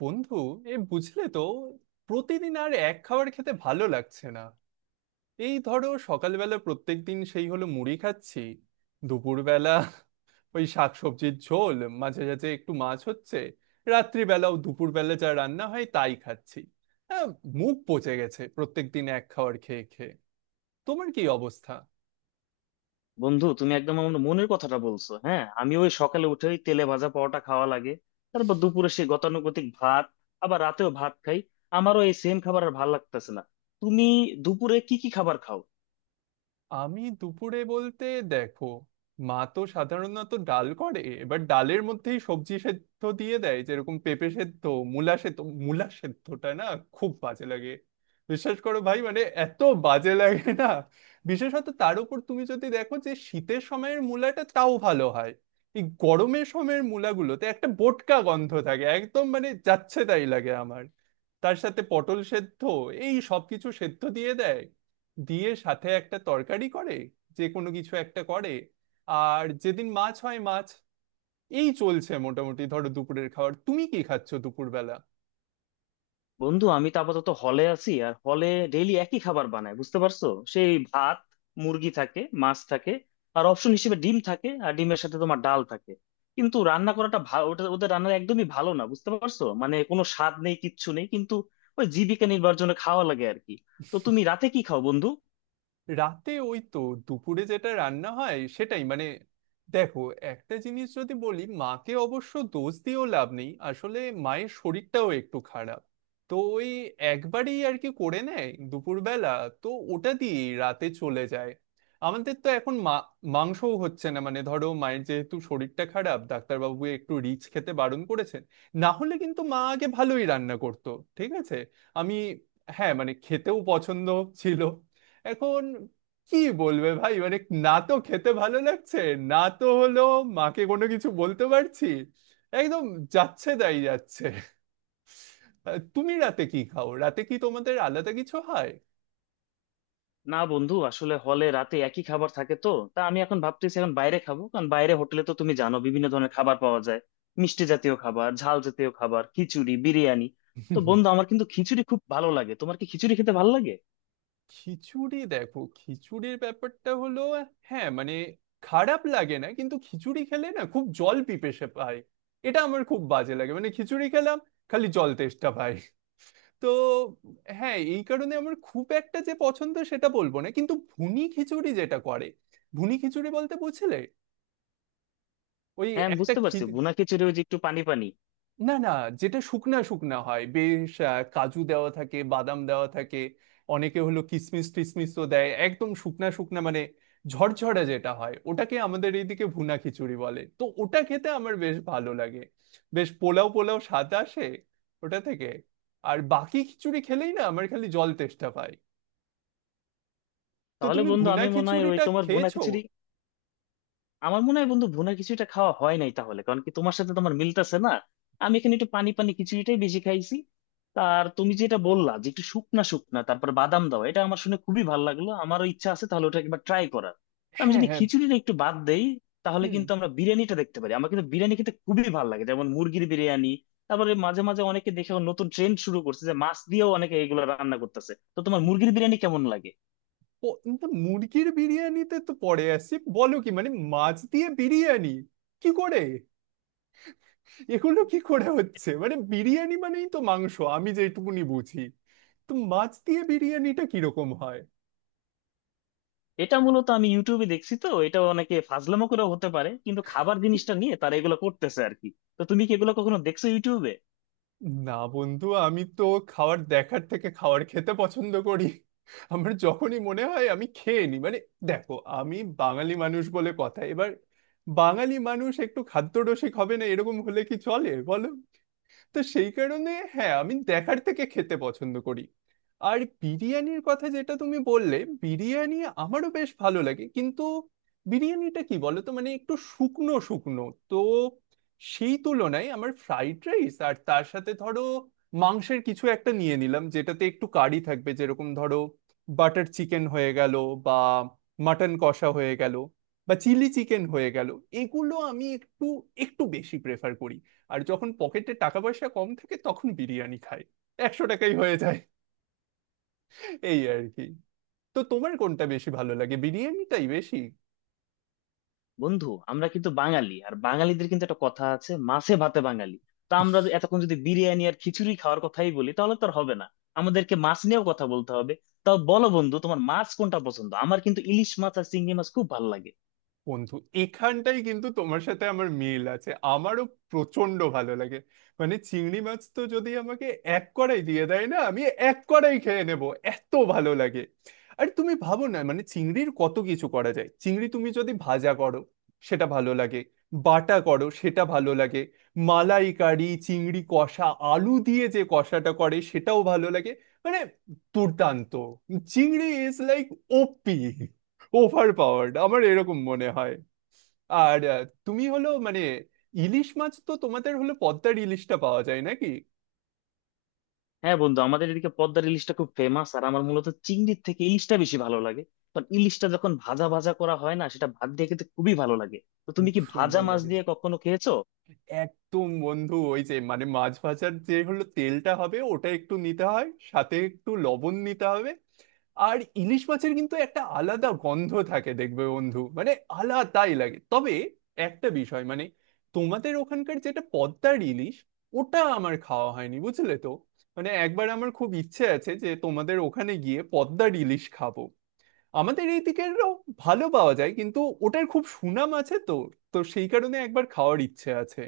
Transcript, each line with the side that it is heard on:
right: বন্ধু এ বুঝলে তো, প্রতিদিন আর এক খাবার খেতে ভালো লাগছে না। এই ধরো, সকালবেলা প্রত্যেকদিন সেই হলো মুড়ি খাচ্ছি। দুপুরবেলা ওই শাকসবজির ঝোল, মাঝে মাঝে একটু মাছ হচ্ছে। রাত্রিবেলাও দুপুরবেলা যা রান্না হয় তাই খাচ্ছি। হ্যাঁ, মুখ পচে গেছে প্রত্যেকদিন এক খাবার খেয়ে খেয়ে। তোমার কি অবস্থা?
left: বন্ধু, তুমি একদম আমার মনের কথাটা বলছো। হ্যাঁ, আমি ওই সকালে উঠে ওই তেলে ভাজা পরোটা খাওয়া লাগে। তারপর দুপুরে সেই গতানুগতিক ভাত, আবার রাতেও ভাত খাই। আমারও এই সেম খাবার আর ভাল লাগতেছে না। তুমি দুপুরে কি কি খাবার খাও?
right: আমি দুপুরে বলতে, দেখো, মা তো সাধারণত ডাল করে, এবার ডালের মধ্যেই সবজি সেদ্ধ দিয়ে দেয়, যেরকম পেঁপে সেদ্ধ, মূলা সেদ্ধ। মূলা সেদ্ধটা না খুব বাজে লাগে, বিশ্বাস করো ভাই, মানে এত বাজে লাগে না। বিশেষত তার উপর তুমি যদি দেখো, যে শীতের সময়ের মূলাটা তাও ভালো হয়, এই গরমের সময়ের মূলাগুলোতে একটা বোটকা গন্ধ থাকে, একদম মানে যাচ্ছে তাই লাগে আমার। তার সাথে পটল সেদ্ধ, এই সবকিছু সেদ্ধ দিয়ে দেয়, দিয়ে সাথে একটা তরকারি করে, যে কোনো কিছু একটা করে। আর যেদিন মাছ হয় মাছ। এই চলছে মোটামুটি, ধরো দুপুরের খাবার। তুমি কি খাচ্ছ দুপুরবেলা?
left: বন্ধু, আমি তো আপাতত হলে আছি, আর হলে ডেইলি একই খাবার বানায়, বুঝতে পারছো? সেই ভাত, মুরগি থাকে, মাছ থাকে, আর অপশন হিসেবে ডিম থাকে, আর ডিমের সাথে তোমার ডাল থাকে। কিন্তু রান্না করাটা ভালো, ওটা ওদের রান্না একদমই ভালো না, বুঝতে পারছো? মানে কোনো স্বাদ নেই, কিচ্ছু নেই, কিন্তু ওই জীবিকা নির্বাহের জন্য খাওয়া লাগে আর কি। তো তুমি রাতে কি খাও বন্ধু?
right: রাতে ওই তো দুপুরে যেটা রান্না হয় সেটাই, মানে, দেখো, একটা জিনিস যদি বলি, মাকে অবশ্য দোষ দিয়েও লাভ নেই আসলে, মায়ের শরীরটাও একটু খারাপ। তো ওই একবারই আর কি করে নেয় দুপুরবেলা, তো ওটা দিয়ে রাতে চলে যায়। আমাদের তো এখন মা, মাংসও হচ্ছে না, মানে ধরো মায়ের যেহেতু শরীরটা খারাপ, ডাক্তারবাবু একটু রিচ খেতে বারণ করেছেন। না হলে কিন্তু মা আগে ভালোই রান্না করতো, ঠিক আছে। আমি, হ্যাঁ মানে, খেতেও পছন্দ ছিল। এখন কি বলবে ভাই, মানে, না তো খেতে ভালো লাগছে, না তো হলো মাকে কোনো কিছু বলতে পারছি। একদম যাচ্ছে তাই যাচ্ছে। তুমি রাতে কি খাও? রাতে কি তোমাদের আলাদা কিছু হয়?
left: না বন্ধু, আসলে হলে রাতে একই খাবার থাকে তো। তা আমি এখন ভাবতেছি এখন বাইরে খাবো, কারণ বাইরে হোটেলে তো তুমি জানো, বিভিন্ন ধরনের খাবার পাওয়া যায়। মিষ্টি জাতীয় খাবার, ঝাল জাতীয় খাবার, খিচুড়ি, বিরিয়ানি। তো বন্ধু, আমার কিন্তু খিচুড়ি খুব ভালো লাগে, তোমার কি খিচুড়ি খেতে ভালো লাগে?
right: খিচুড়ি দেখো, খিচুড়ির ব্যাপারটা হলো, হ্যাঁ মানে খারাপ লাগে না, কিন্তু খিচুড়ি খেলে না খুব জল পিপেসে পায়। এটা আমার খুব বাজে লাগে, মানে খিচুড়ি খেলাম, খালি জল তেষ্টা পায়। তো হ্যাঁ, এই কারণে আমার খুব একটা যে পছন্দ সেটা বলবো না, কিন্তু ভুনি খিচুড়ি যেটা করে, ভুনি খিচুড়ি বলতে বুঝলে, ওই
left: হ্যাঁ, আমি
right: একটা
left: বুঝতে
right: খি
left: পারছি, ভুনা খিচুড়ি ওই যে একটু পানি পানি।
right: না না, যেটা শুকনা শুকনা হয় বেশ, কাজু দেওয়া থাকে, বাদাম দেওয়া থাকে, অনেকে হলো কিশমিশ টিশমিশও দেয়, একদম শুকনা শুকনা, মানে ঝরঝরা যেটা হয় ওটাকে আমাদের এইদিকে ভুনা খিচুড়ি বলে। তো ওটা খেতে আমার বেশ ভালো লাগে, বেশ পোলাও পোলাও স্বাদ আসে ওটা থেকে। আর বাকি খিচুড়ি খেলেই না আমার খালি জল তেষ্টা পায়। তো
left: তাহলে
right: তুমি
left: বন্ধু,
right: ভুনা
left: আমি মনে হয় ওই
right: খিচুড়িটা
left: তোমার ভুনা
right: খেয়েছো?
left: খিচুড়ি আমার মনে হয় বন্ধু ভুনা খিচুড়িটা খাওয়া হয় নাই তাহলে, কারণ কি তোমার সাথে তোমার মিলতেছে না। আমি এখানে একটু পানি পানি খিচুড়িটাই বেশি খাইছি। আর তুমি যেটা বললা যে একটু শুকনা শুকনা, তারপর বাদাম দাও, এটা আমার শুনে খুবই ভালো লাগলো, আমারও ইচ্ছা আছে তাহলে ওটা একবার ট্রাই করার। তো আমি
right: হ্যাঁ,
left: যদি
right: হ্যাঁ।
left: খিচুড়িটা একটু বাদ দেই, তাহলে
right: হুম।
left: কিন্তু আমরা বিরিয়ানিটা দেখতে পারি। আমার কিন্তু বিরিয়ানি খেতে খুবই ভালো লাগে, যেমন মুরগির বিরিয়ানি। তারপরে মাঝে মাঝে অনেকে দেখে নতুন ট্রেন্ড শুরু করছে যে মাছ দিয়েও অনেকে এগুলো রান্না করতেছে। তো তোমার মুরগির বিরিয়ানি কেমন লাগে?
right: কিন্তু মুরগির বিরিয়ানিতে তো পরে আসি, বলো কি, মানে মাছ দিয়ে বিরিয়ানি কি করে, এগুলো কি করে হচ্ছে? মানে বিরিয়ানি মানেই তো মাংস আমি যেটুকুনি বুঝি। তো মাছ দিয়ে বিরিয়ানিটা কিরকম হয়?
left: এটা মূলত আমি ইউটিউবে দেখছি, তো এটা অনেকে ফাজলামো করেও হতে পারে, কিন্তু খাবার জিনিসটা নিয়ে তারা এগুলো করতেছে আর কি। তো তুমি কি এগুলো কখনো দেখছো ইউটিউবে?
right: না বন্ধু, আমি তো খাবার দেখার থেকে খাবার খেতে পছন্দ করি। আমার যখনই মনে হয় আমি খেয়ে নিই, মানে দেখো, আমি বাঙালি মানুষ বলে কথা। এবার বাঙালি মানুষ একটু খাদ্যরসিক হবে না, এরকম হলে কি চলে বলো? তো সেই কারণে হ্যাঁ, আমি দেখার থেকে খেতে পছন্দ করি। আর বিরিয়ানির কথা যেটা তুমি বললে, বিরিয়ানি আমারও বেশ ভালো লাগে, কিন্তু বিরিয়ানিটা কি বলো তো, মানে একটু শুকনো শুকনো। তো সেই তুলনায় আমার ফ্রাইড রাইস, আর তার সাথে ধরো মাংসের কিছু একটা নিয়ে নিলাম যেটাতে একটু কারি থাকবে, যেরকম ধরো বাটার চিকেন হয়ে গেল, বা মাটন কষা হয়ে গেল, বা চিলি চিকেন হয়ে গেল, এগুলো আমি একটু একটু বেশি প্রেফার করি। আর যখন পকেটে টাকা পয়সা কম থাকে তখন বিরিয়ানি খাই, 100 টাকাই হয়ে যায়, এই আর কি। তো তোমার কোনটা বেশি ভালো লাগে, বিরিয়ানিটাই বেশি?
left: বন্ধু, আমরা কিন্তু বাঙালি, আর বাঙালিদের কিন্তু একটা কথা আছে, মাছে ভাতে বাঙালি। তো আমরা এতক্ষণ যদি বিরিয়ানি আর খিচুড়ি খাওয়ার কথাই বলি, তাহলে তো আর হবে না, আমাদেরকে মাছ নিয়েও কথা বলতে হবে। তাও বলো বন্ধু, তোমার মাছ কোনটা পছন্দ? আমার কিন্তু ইলিশ মাছ আর চিংড়ি মাছ খুব ভালো লাগে।
right: বন্ধু, এখানটাই কিন্তু তোমার সাথে আমার মিল আছে, আমারও প্রচন্ড ভালো লাগে। মানে চিংড়ি মাছ তো যদি আমাকে এক কড়াই দিয়ে দেয় না, আমি এক কড়াই খেয়ে নেব, এত ভালো লাগে। আর তুমি ভাবো না, মানে চিংড়ির কত কিছু করা যায়। চিংড়ি তুমি যদি ভাজা করো সেটা ভালো লাগে, বাটা করো সেটা ভালো লাগে, মালাই কারি, চিংড়ি কষা, আলু দিয়ে যে কষাটা করে সেটাও ভালো লাগে, মানে দুর্দান্ত। চিংড়ি is like OP, overpowered, আমার এরকম মনে হয়। আর তুমি হলো, মানে ইলিশ মাছ তো তোমাদের হলো, পদ্মার ইলিশটা পাওয়া যায় নাকি?
left: হ্যাঁ বন্ধু, আমাদের এদিকে পদ্মার ইলিশটা খুব ফেমাস, আর আমার মূলত চিংড়ির থেকে ইলিশটা বেশি ভালো লাগে। কারণ ইলিশটা যখন ভাজা ভাজা করা হয় না, সেটা ভাত দিয়ে খেতে খুবই ভালো লাগে। তো তুমি
right: খুব
left: কি ভাজা
right: সুন্দর
left: মাছ
right: লাগে,
left: দিয়ে কখনো খেয়েছো?
right: একদম বন্ধু। ওই যে মানে মাছ ভাজার যে হলো তেলটা হবে, ওটা একটু নিতে হয়, সাথে একটু লবণ নিতে হবে। আর ইলিশ মাছের কিন্তু একটা আলাদা গন্ধ থাকে, দেখবে বন্ধু, মানে আলাদাই লাগে। তবে একটা বিষয়, মানে তোমাদের ওখানকার যেটা পদ্মার ইলিশ, ওটা আমার খাওয়া হয়নি, বুঝলে তো। মানে একবার আমার খুব ইচ্ছে আছে যে তোমাদের ওখানে গিয়ে পদ্মার ইলিশ খাবো। আমাদের এইদিকেরও ভালো পাওয়া যায়, কিন্তু ওটার খুব সুনাম আছে, তো তো সেই কারণে একবার খাওয়ার ইচ্ছে আছে।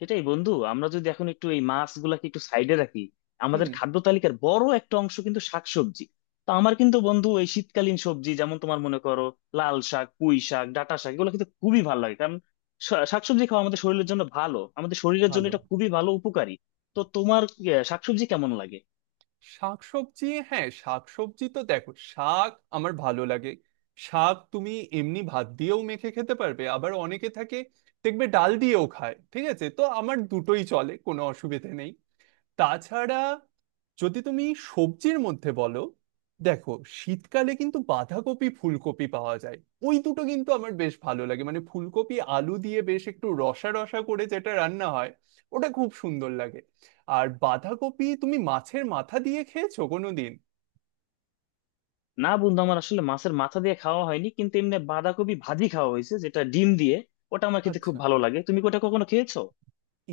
left: সেটাই বন্ধু, আমরা যদি এখন একটু এই মাছগুলাকে একটু সাইডে রাখি,
right: হুম।
left: আমাদের খাদ্য তালিকার বড় একটা অংশ কিন্তু শাকসবজি। তো আমার কিন্তু বন্ধু এই শীতকালীন সবজি, যেমন তোমার মনে করো লাল শাক, পুঁই শাক, ডাঁটা শাক, এগুলো কিন্তু খুবই ভালো লাগে। কারণ শাকসবজি খাওয়া আমাদের শরীরের জন্য ভালো, আমাদের শরীরের জন্য
right: ভালো।
left: এটা খুবই ভালো উপকারী। তো তোমার শাকসবজি কেমন লাগে?
right: শাকসবজি, হ্যাঁ শাকসবজি তো, দেখো, শাক আমার ভালো লাগে। শাক তুমি এমনি ভাত দিয়েও মেখে খেতে পারবে, আবার অনেকে থাকে দেখবে ডাল দিয়েও খায়, ঠিক আছে, তো আমার দুটোই চলে, কোনো অসুবিধে নেই। তাছাড়া যদি তুমি সবজির মধ্যে বলো, দেখো, শীতকালে কিন্তু বাঁধাকপি ফুলকপি পাওয়া যায়, ওই দুটো কিন্তু আমার বেশ ভালো লাগে, মানে ফুলকপি আলু দিয়ে বেশ একটু রসা রসা করে যেটা রান্না হয়, ওটা খুব সুন্দর লাগে। আর বাঁধাকপি তুমি মাছের মাথা দিয়ে খেয়েছো কোনোদিন?
left: না বন্ধু, আমার আসলে মাছের মাথা দিয়ে খাওয়া হয়নি, কিন্তু এমনি বাঁধাকপি ভাজি খাওয়া হয়েছে, যেটা ডিম দিয়ে। ওটা আমার খেতে খুব
right: আচ্ছা,
left: ভালো লাগে, তুমি কি ওটা কখনো খেয়েছো?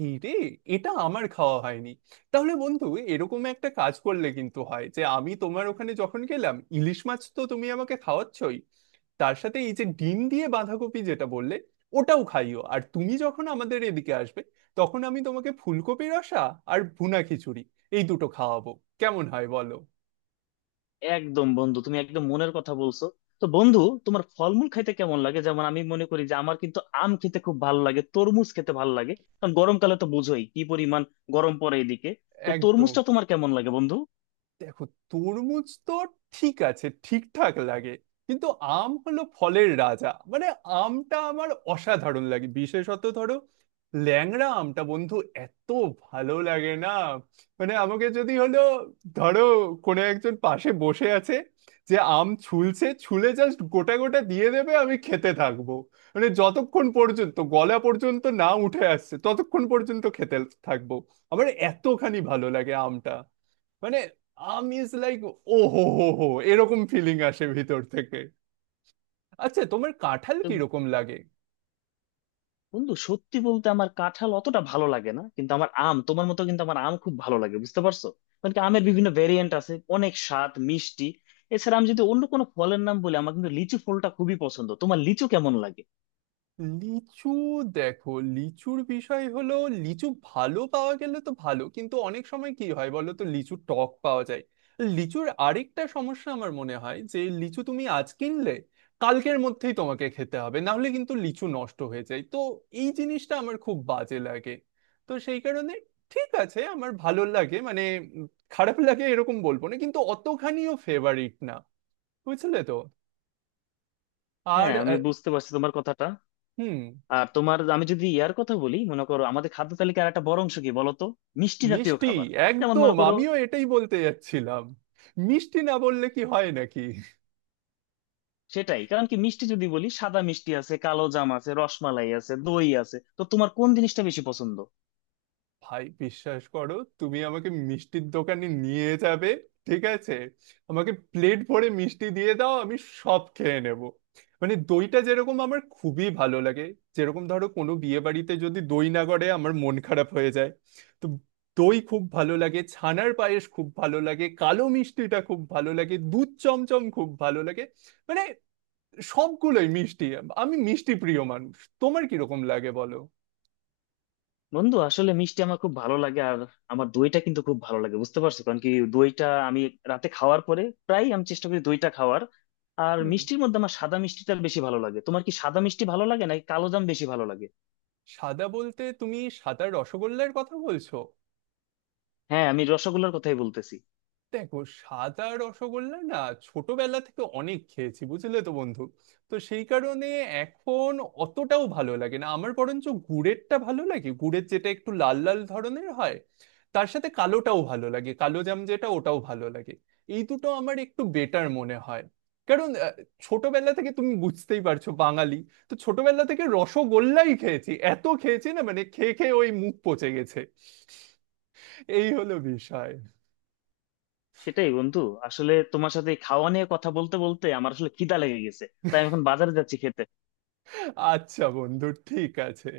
right: এই রে, এটা আমার খাওয়া হয়নি। তাহলে বন্ধু, এরকম একটা কাজ করলে কিন্তু হয়, যে আমি তোমার ওখানে যখন গেলাম, ইলিশ মাছ তো তুমি আমাকে খাওয়াচ্ছই, তার সাথে এই যে ডিম দিয়ে বাঁধাকপি যেটা বললে, ওটাও খাইও। আর তুমি যখন আমাদের এদিকে আসবে, তখন আমি তোমাকে ফুলকপি রসা আর ভুনা খিচুড়ি, এই দুটো খাওয়াবো। কেমন হয় বলো?
left: একদম বন্ধু, তুমি একদম মনের কথা বলছো। তো বন্ধু, তোমার ফলমূল খাইতে কেমন লাগে? যেমন আমি মনে করি যে আমার কিন্তু আম খেতে খুব ভালো লাগে, তরমুজ খেতে ভালো লাগে। কারণ গরমকালে তো বুঝোই কি পরিমাণ গরম পড়ে এদিকে। তো
right: একদম।
left: তরমুজটা তোমার কেমন লাগে বন্ধু?
right: দেখো, তরমুজ তো ঠিক আছে, ঠিকঠাক লাগে, কিন্তু আম হলো ফলের রাজা, মানে আমটা আমার অসাধারণ লাগে। বিশেষত ধরো, ল্যাংড়া আমটা, বন্ধু এত ভালো লাগে না, মানে আমাকে যদি হলো, ধরো কোনো একজন পাশে বসে আছে যে আম ছুলছে, ছুলে জাস্ট গোটা গোটা দিয়ে দেবে, আমি খেতে থাকবো, মানে যতক্ষণ পর্যন্ত গলা পর্যন্ত না উঠে আসছে ততক্ষণ পর্যন্ত খেতে থাকবো। আমার এতখানি ভালো লাগে আমটা, মানে আমি ইজ লাইক, ও হো হো হো, এরকম ফিলিং আসে ভিতর থেকে। আচ্ছা, তোমার কাঁঠাল কিরকম লাগে?
left: বন্ধু সত্যি বলতে, আমার কাঁঠাল অতটা ভালো লাগে না, কিন্তু আমার আম তোমার মতো কিন্তু আমার আম খুব ভালো লাগে, বুঝতে পারছো? কারণ কি, আমের বিভিন্ন ভেরিয়েন্ট আছে, অনেক স্বাদ, মিষ্টি। এছাড়া আমি যদি অন্য কোনো ফলের নাম বলি, আমার কিন্তু লিচু ফলটা খুবই পছন্দ। তোমার লিচু কেমন লাগে?
right: লিচু, দেখো, লিচুর বিষয় হলো, লিচু ভালো পাওয়া গেলে তো ভালো, কিন্তু অনেক সময় কি হয় বলো তো, লিচু টক পাওয়া যায়। লিচুর আরেকটা সমস্যা আমার মনে হয়, যে লিচু তুমি আজ কিনলে কালকের মধ্যেই তোমাকে খেতে হবে, না হলে কিন্তু লিচু নষ্ট হয়ে যায়, তো এই জিনিসটা আমার খুব বাজে লাগে। তো সেই কারণে ঠিক আছে, আমার ভালো লাগে, মানে, উম, খারাপ লাগে এরকম বলবো না, কিন্তু অতখানিও ফেভারিট না, বুঝলে তো। আর
left: হ্যাঁ, আমি বুঝতে পারছি তোমার কথাটা।
right: হুম।
left: আর তোমার আমি যদি ইয়ার কথা বলি, মনে করো আমাদের খাদ্য তালিকার একটা বড় অংশ কি বলতো? মিষ্টি জাতীয়
right: মিষ্টি,
left: খাবার। যেমন
right: একদম,
left: মনে করো,
right: আমিও এটাই বলতে যাচ্ছিলাম। মিষ্টি না বললে কি হয় নাকি?
left: সেটাই কারণ কি, মিষ্টি যদি বলি, সাদা মিষ্টি আছে, কালো জাম আছে, রসমালাই আছে, দই আছে, তো তোমার কোন জিনিসটা বেশি পছন্দ?
right: ভাই বিশ্বাস করো, তুমি আমাকে মিষ্টির দোকানে নিয়ে যাবে, ঠিক আছে, আমাকে প্লেট ভরে মিষ্টি দিয়ে দাও, আমি সব খেয়ে নেব। মানে দইটা যেরকম আমার খুবই ভালো লাগে, যেরকম ধরো কোনো বিয়ে বাড়িতে যদি দই না করে আমার মন খারাপ হয়ে যায়। তো দই খুব ভালো লাগে, ছানার পায়েস খুব ভালো লাগে, কালো মিষ্টিটা খুব ভালো লাগে, দুধ চমচম খুব ভালো লাগে, মানে সবগুলোই মিষ্টি। আমি মিষ্টি প্রিয় মানুষ। তোমার কিরকম লাগে বলো?
left: বন্ধু, আসলে মিষ্টি আমার খুব ভালো লাগে, আর আমার দইটা কিন্তু খুব ভালো লাগে, বুঝতে পারছো? কারণ কি, দইটা আমি রাতে খাওয়ার পরে প্রায় আমি চেষ্টা করি দইটা খাওয়ার। আর
right: হুম।
left: মিষ্টির মধ্যে আমার সাদা মিষ্টিটা বেশি ভালো লাগে। তোমার কি সাদা মিষ্টি ভালো লাগে নাকি কালো জাম বেশি ভালো লাগে?
right: সাদা বলতে তুমি সাদা রসগোল্লার কথা বলছো?
left: হ্যাঁ, আমি রসগোল্লার কথাই বলতেছি।
right: দেখো, সাদা রসগোল্লা না ছোটবেলা থেকে অনেক খেয়েছি, বুঝলে তো বন্ধু। তো সেই কারণে এখন অতটাও ভালো লাগে না আমার, বরঞ্চ গুড়েরটা ভালো লাগে, গুড়ের যেটা একটু লাল লাল ধরনের হয়। তার সাথে কালোটাও ভালো লাগে, কালো জাম যেটা ওটাও ভালো লাগে। এই দুটো আমার একটু বেটার মনে হয়। কারণ ছোটবেলা থেকে তুমি বুঝতেই পারছো বাঙালি, তো ছোটবেলা থেকে রসগোল্লাই খেয়েছি, এত খেয়েছি, না মানে খেয়ে খেয়ে ওই মুখ পচে গেছে। এই হলো বিষয়।
left: সেটাই বন্ধু, আসলে তোমার সাথে এই খাওয়া নিয়ে কথা বলতে বলতে আমার আসলে খিদা লেগে গেছে। তাই আমি এখন বাজারে যাচ্ছি খেতে।
right: আচ্ছা বন্ধু, ঠিক আছে।